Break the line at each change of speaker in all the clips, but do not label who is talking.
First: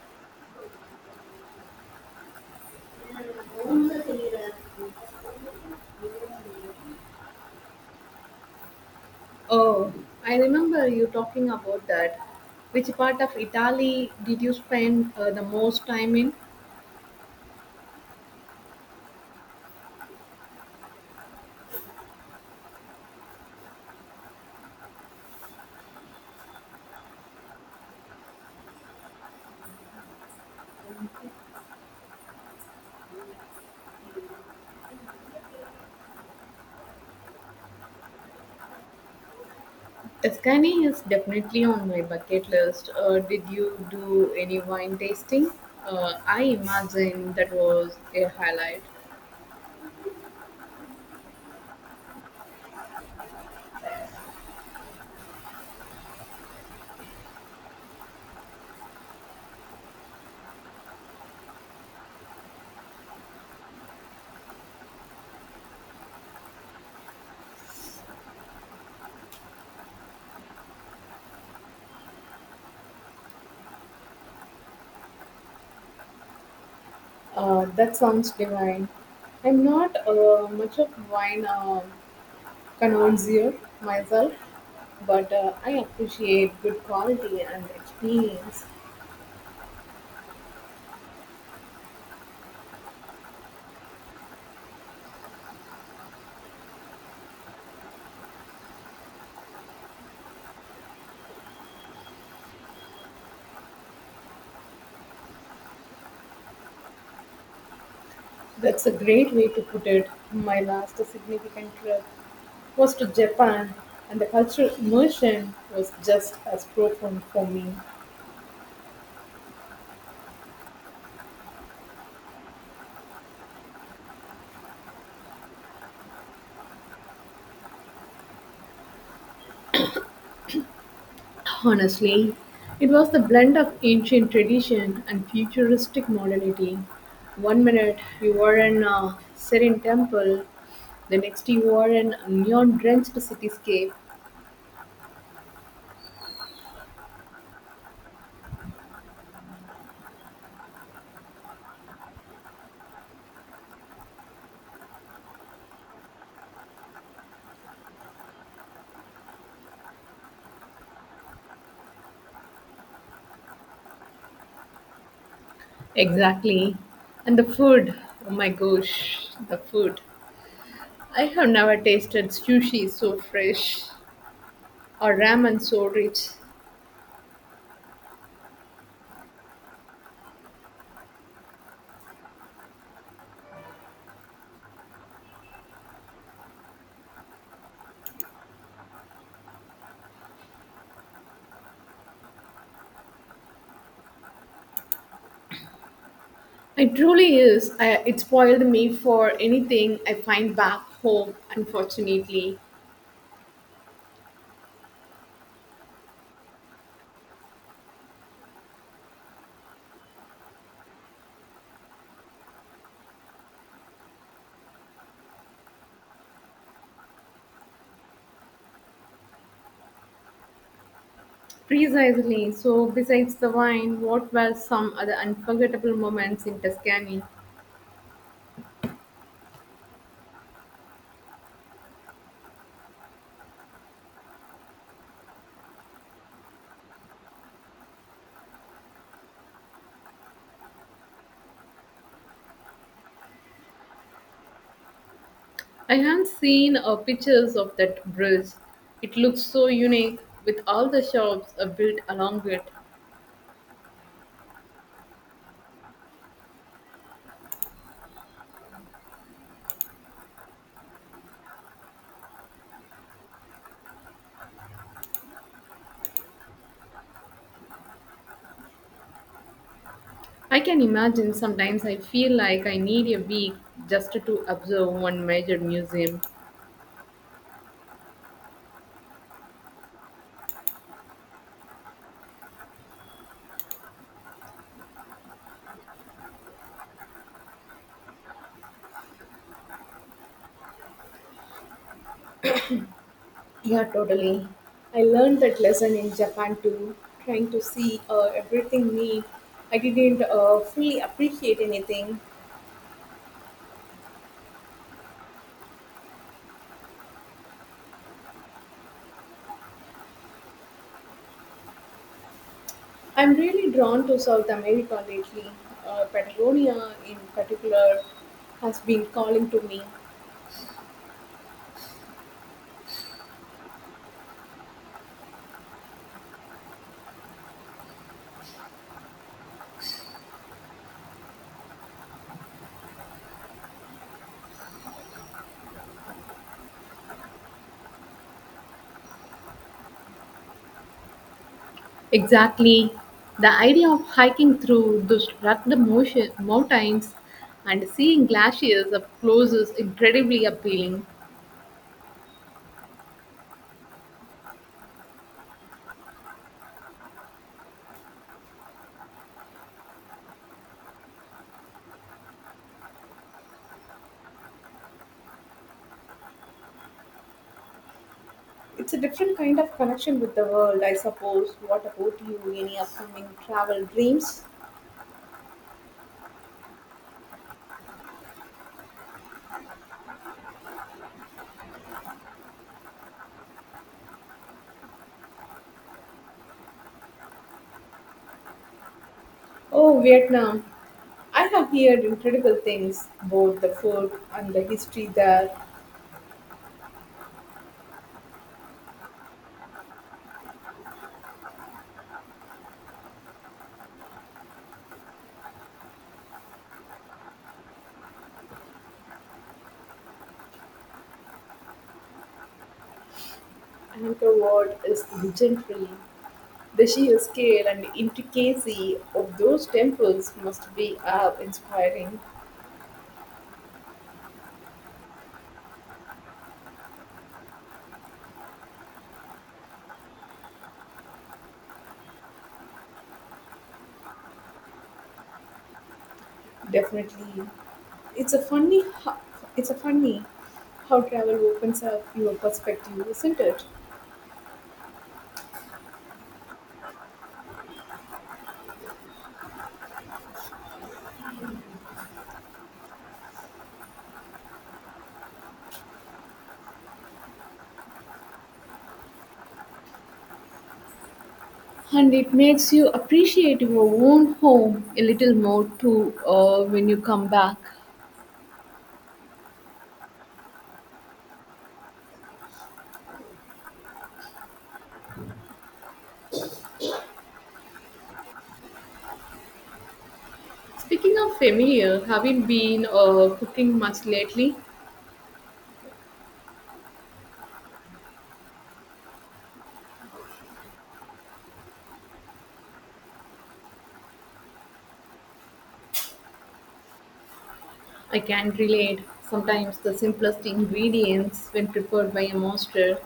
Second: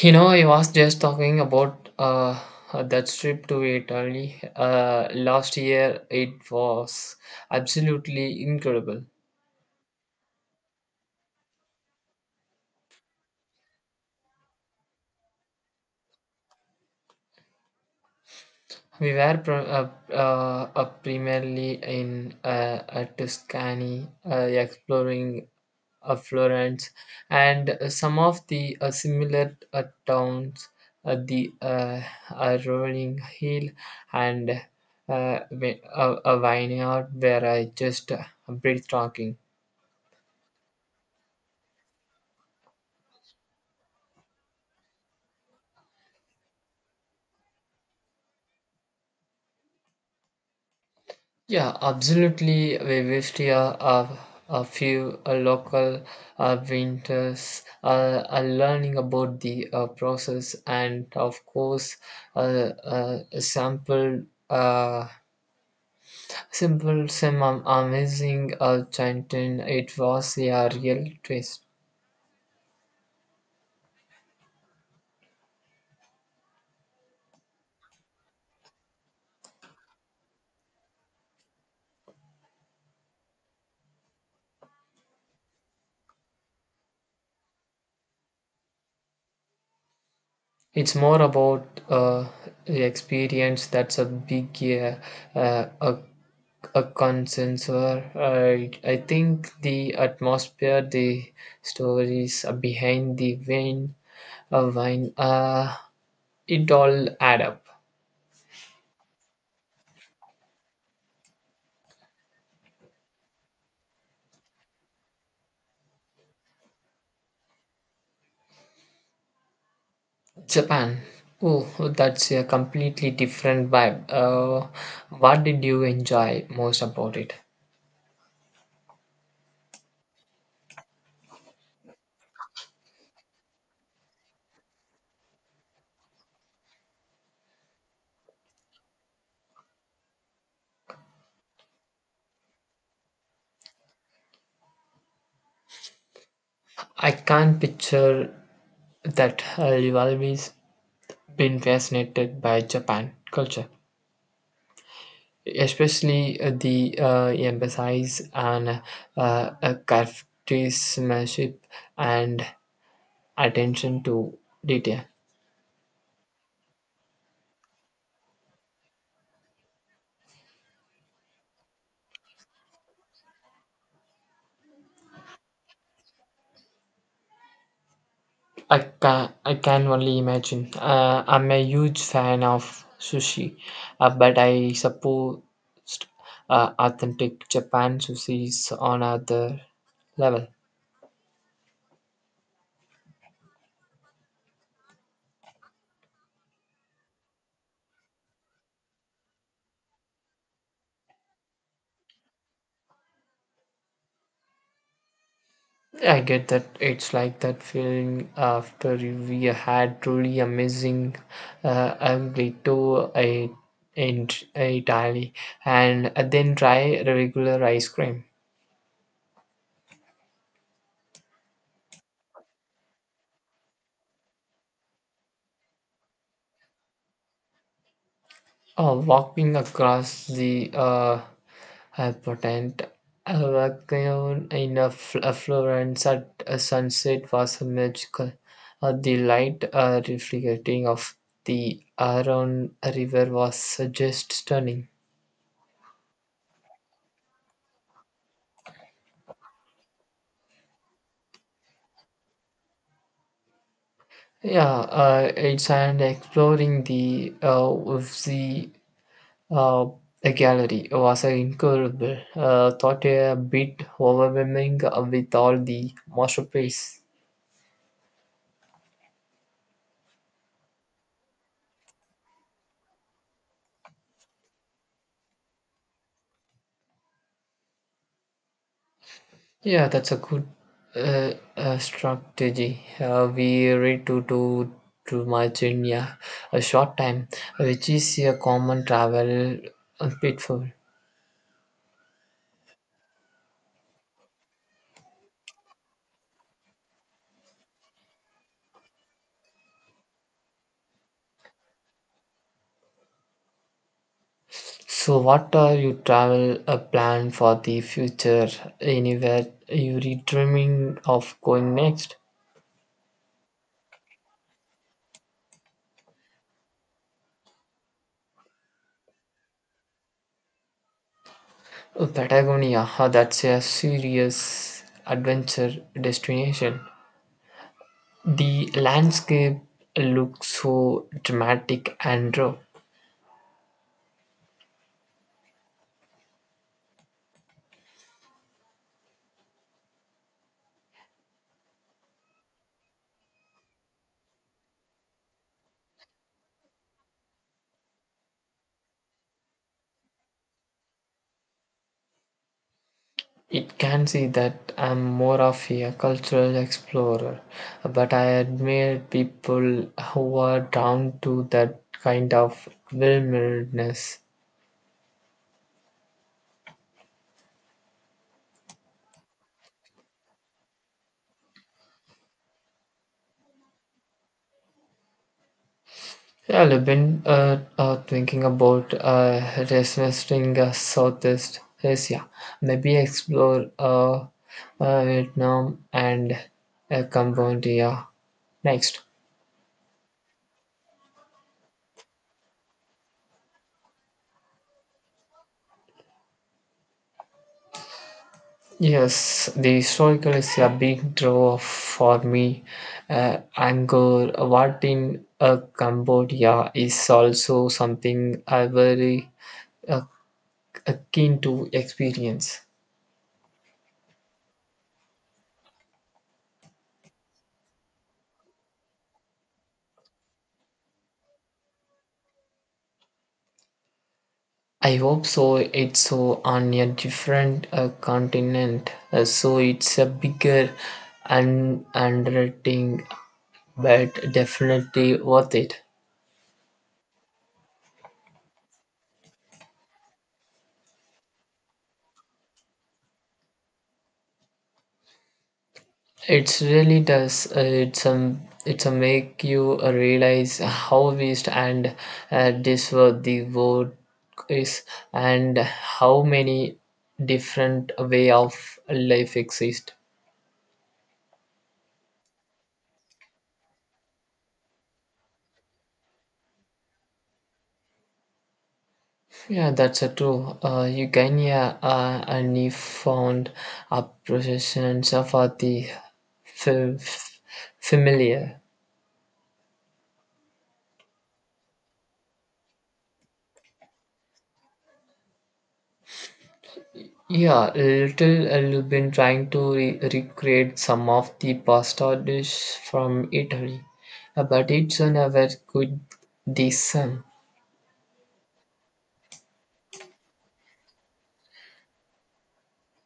I was just talking about that trip to Italy last year. It was absolutely incredible.
Oh, I remember you talking about that. Which part of Italy did you spend the most time in?
We were primarily in Tuscany, exploring Florence and some of the similar towns, the rolling hill and a vineyard where I just breathtaking.
Tuscany is definitely on my bucket list. Did you do any wine tasting? I imagine that was a highlight.
Yeah, absolutely. We wished here a, a few local winters are learning about the process and, of course, uh, sample. Uh, simple, some amazing chanting. It was a real twist.
That sounds divine. I'm not much of wine connoisseur myself, but I appreciate good quality and experience.
It's more about the experience that's a big uh, a a consensus. I think the atmosphere, the stories behind the wine, uh, wine, uh, it all add up.
That's a great way to put it. My last significant trip was to Japan, and the cultural immersion was just as profound for me.
Japan. Oh, that's a completely different vibe. What did you enjoy most about it?
Honestly, it was the blend of ancient tradition and futuristic modernity. One minute you are in a serene temple, the next you are in a neon drenched cityscape.
I can't picture that always been fascinated by Japan culture, especially the emphasis on craftsmanship and attention to detail.
Exactly. And the food, oh my gosh, the food. I have never tasted sushi so fresh, or ramen so rich.
I can only imagine. I'm a huge fan of sushi, but I suppose authentic Japan sushi is on other level.
It truly is. It spoiled me for anything I find back home, unfortunately.
I get that it's like that feeling after we had truly amazing ambrito in Italy and then try regular ice cream.
Precisely. So, besides the wine, what were some other unforgettable moments in Tuscany?
Oh, walking across the potent Avacon in a Florence at a sunset was a magical. The light reflecting of the Aron River was just stunning.
I have seen pictures of that bridge. It looks so unique with all the shops built along it.
Yeah, it's and exploring the of the uh, a gallery was an incredible. Thought a bit overwhelming with all the masterpiece.
I can imagine sometimes I feel like I need a week just to observe one major museum.
Yeah, that's a good strategy. We read to much in yeah, a short time, which is a common travel pitfall.
Really, I learned that lesson in Japan too, trying to see everything neat. I didn't fully appreciate anything.
So, what are your travel plan for the future? Anywhere you're dreaming of going next?
I'm really drawn to South America lately. Patagonia, in particular, has been calling to me.
Oh, Patagonia, huh, that's a serious adventure destination. The landscape looks so dramatic and raw.
Exactly. The idea of hiking through those mountains and seeing glaciers up close is incredibly appealing.
It can see that I'm more of a cultural explorer, but I admire people who are drawn to that kind of wilderness.
It's a different kind of connection with the world, I suppose. What about you? Any upcoming travel dreams?
Yeah, I've been thinking about revisiting Southeast Asia, maybe explore Vietnam and Cambodia next.
Oh, Vietnam. I have heard incredible things about the food and the history there.
Yes, the historical is a big draw for me. Angkor Wat in Cambodia is also something I very uh, keen to experience.
Angkor Wat is legendary. The sheer scale and intricacy of those temples must be awe inspiring.
I hope so. It's so on a different continent, so it's a bigger and undertaking, but definitely worth it.
Definitely. It's a funny ho- it's a funny how travel opens up your perspective, isn't it?
It really does. It's a make you realize how vast and this world the world is, and how many different way of life exist.
And it makes you appreciate your own home a little more too when you come back.
Yeah, that's a true. Eugenia and he found appreciations for the familiar.
Speaking of familiar, haven't been cooking much lately.
Yeah, little you've been trying to recreate some of the pasta dish from Italy, but it's never good the same.
I can relate. Sometimes the simplest ingredients, when prepared by a master,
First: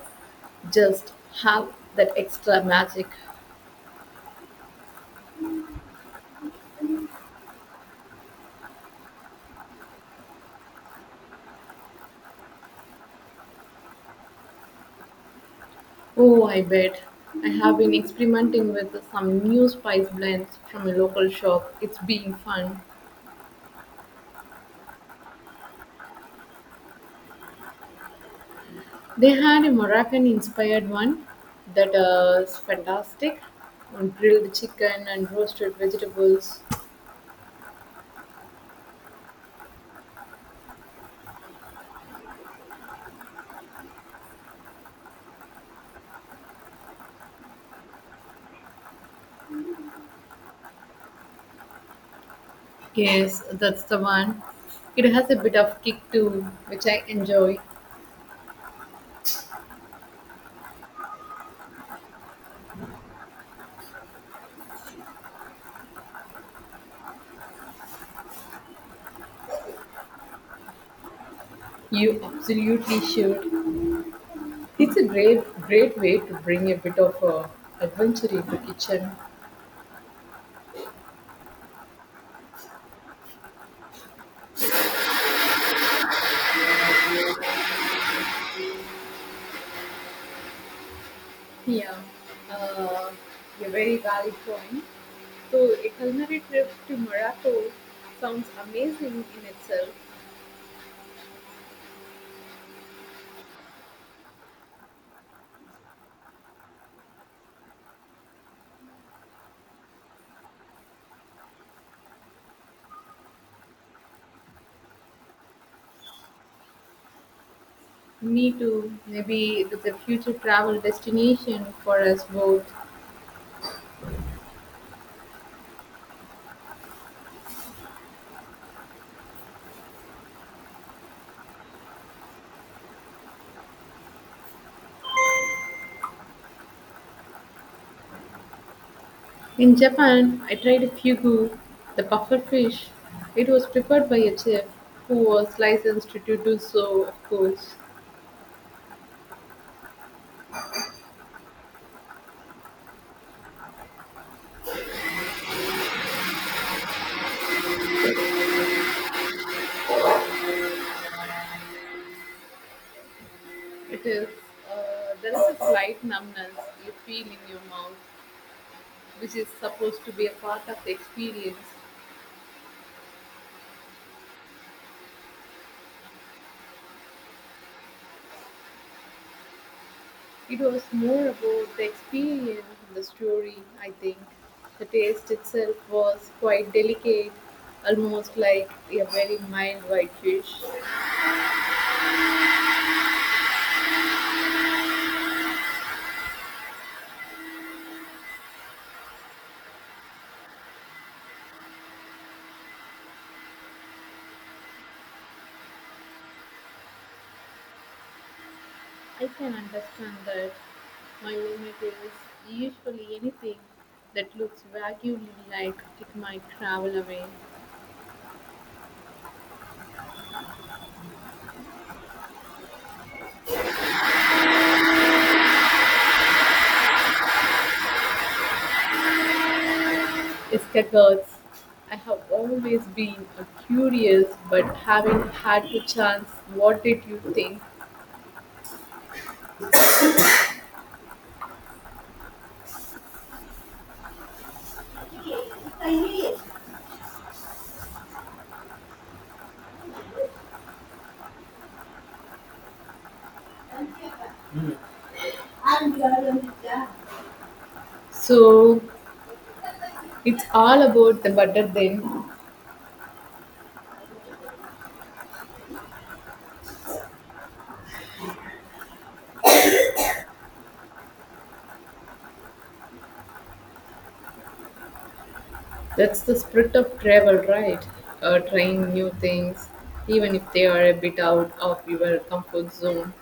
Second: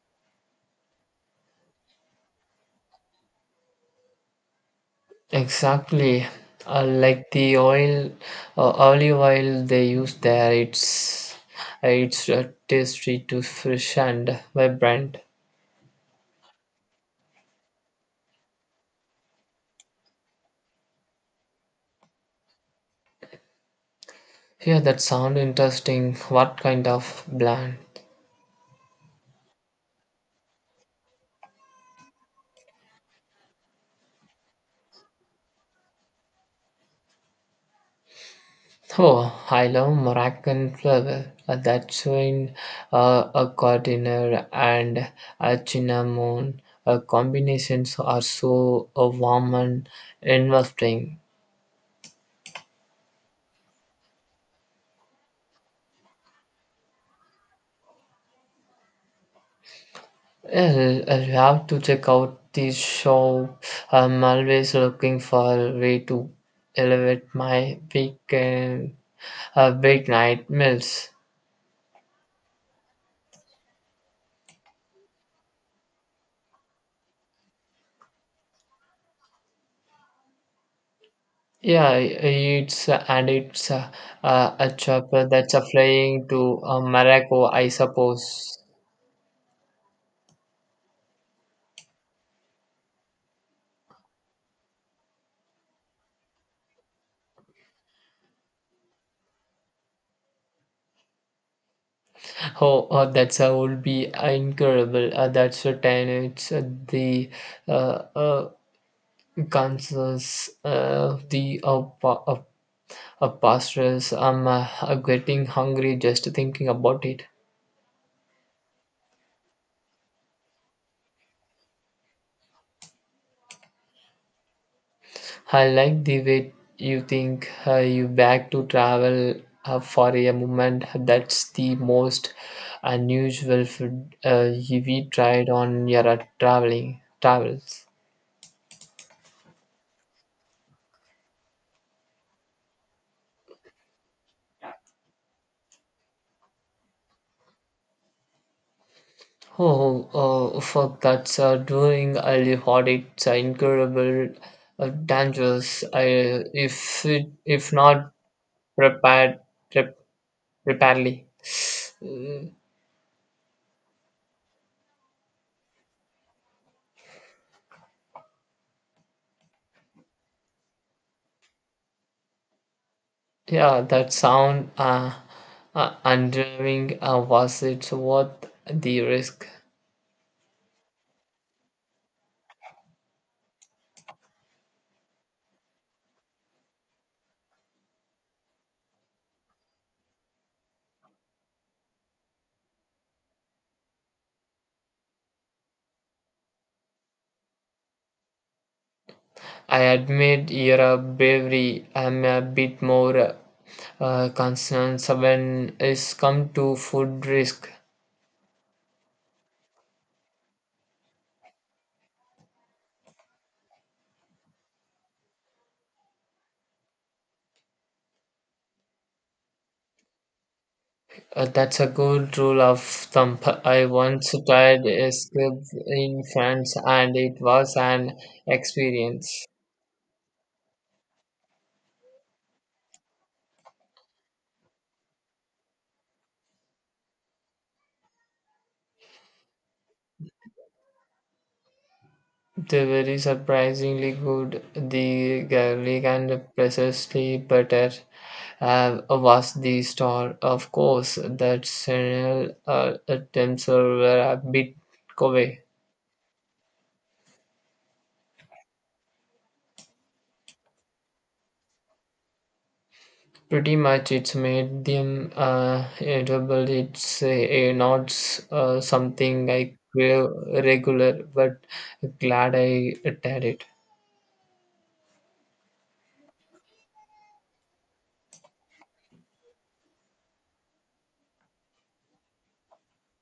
just have that extra magic.
Exactly, like the oil, olive oil they use there, it's tasty to fresh and vibrant.
Oh, I bet. I have been experimenting with some new spice blends from a local shop. It's been fun.
Yeah, that sound interesting. What kind of blend?
They had a Moroccan inspired one that is fantastic on grilled chicken and roasted vegetables.
Oh, I love Moroccan flavor. That showing a cardinal and a cinnamon combinations are so warm and interesting.
Yes, that's the one. It has a bit of kick too, which I enjoy.
Yeah, I have to check out this shop. I'm always looking for a way to elevate my weekend, big night meals.
You absolutely should. It's a great, great way to bring a bit of adventure into kitchen.
Yeah, it's and it's a chopper that's flying to Morocco, I suppose.
Yeah, uh, a very valid point. So a culinary trip to Morocco sounds amazing in itself.
Oh, that's would be incredible. That's a ten. It's the uh, uh, concerns, the pastors. I'm getting hungry just thinking about it.
Me too. Maybe it's a future travel destination for us both.
I like the way you think you back to travel for a moment. That's the most unusual food we tried on your traveling travels.
In Japan, I tried a fugu, the puffer fish. It was prepared by a chef who was licensed to do so, of course.
Oh, for that's during early hot. It's incredible, dangerous. If it, if not prepared prep, preparedly.
It is, there is a slight numbness you feel in your mouth, which is supposed to be a part of the experience.
Yeah, that sound unnerving, was it worth the risk?
It was more about the experience and the story, I think. The taste itself was quite delicate, almost like a very mild white fish.
I admit your bravery. I'm a bit more concerned when it's come to food risk.
I can understand that my limit is usually anything that looks vaguely like it might travel away.
That's a good rule of thumb. I once tried escape in France and it was an experience.
Escargots. I have always been curious, but haven't had the chance. What did you think?
They were surprisingly good. The garlic and precisely butter was the star. Of course, that Chanel attempts were a bit covey.
So it's all about the butter then.
Pretty much, it's made them edible. It's not something I crave regular, but glad I tried it.
That's the spirit of travel, right? Trying new things, even if they are a bit out of your comfort zone.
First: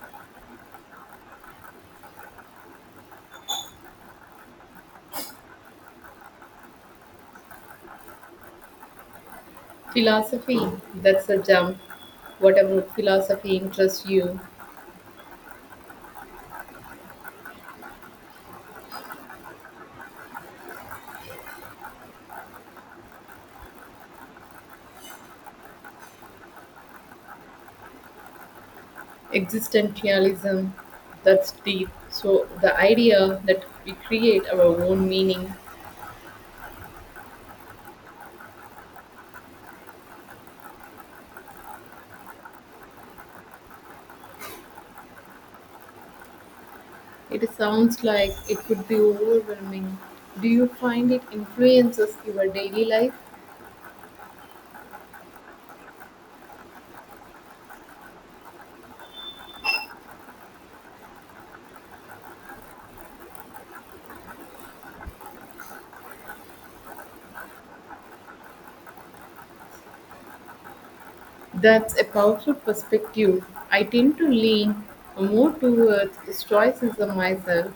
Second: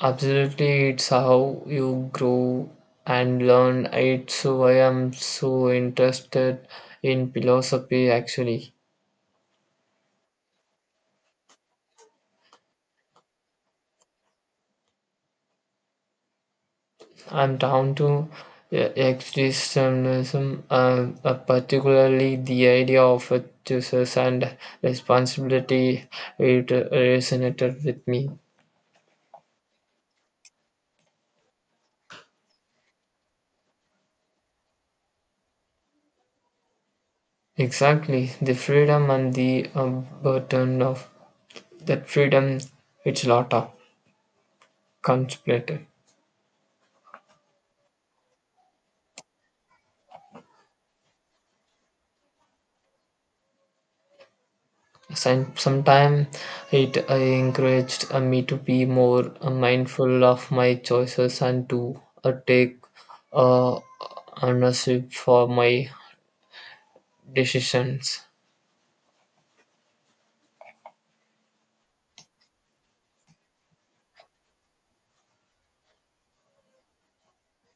Absolutely, it's how you grow and learn. It's why I'm so interested in philosophy. Actually,
Philosophy, that's a jump. Whatever philosophy interests you,
I'm down to existentialism, particularly the idea of a choices and responsibility. It resonated with me.
existentialism, that's deep. So the idea that we create our own meaning.
Exactly, the freedom and the burden of that freedom. It's a lot of contemplated.
It sounds like it could be overwhelming. Do you find it influences your daily life?
Sometime it encouraged me to be more mindful of my choices and to take uh, ownership for my decisions.
That's a powerful perspective. I tend to lean more towards stoicism myself.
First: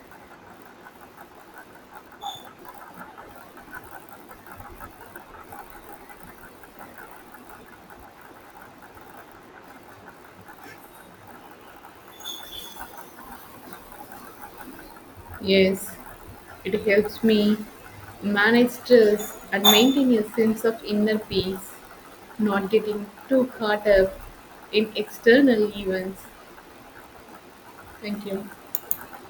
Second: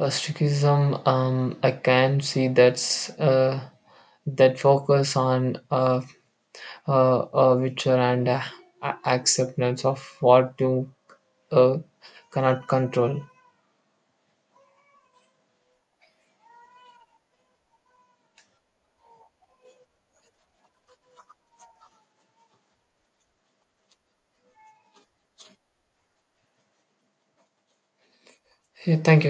Astigmatism, I can see that's that focus on witcher and acceptance of what you uh, cannot control.
Yes, it helps me manage stress and maintain a sense of inner peace, not getting too caught up in external events. Thank you.
Yeah, thank you.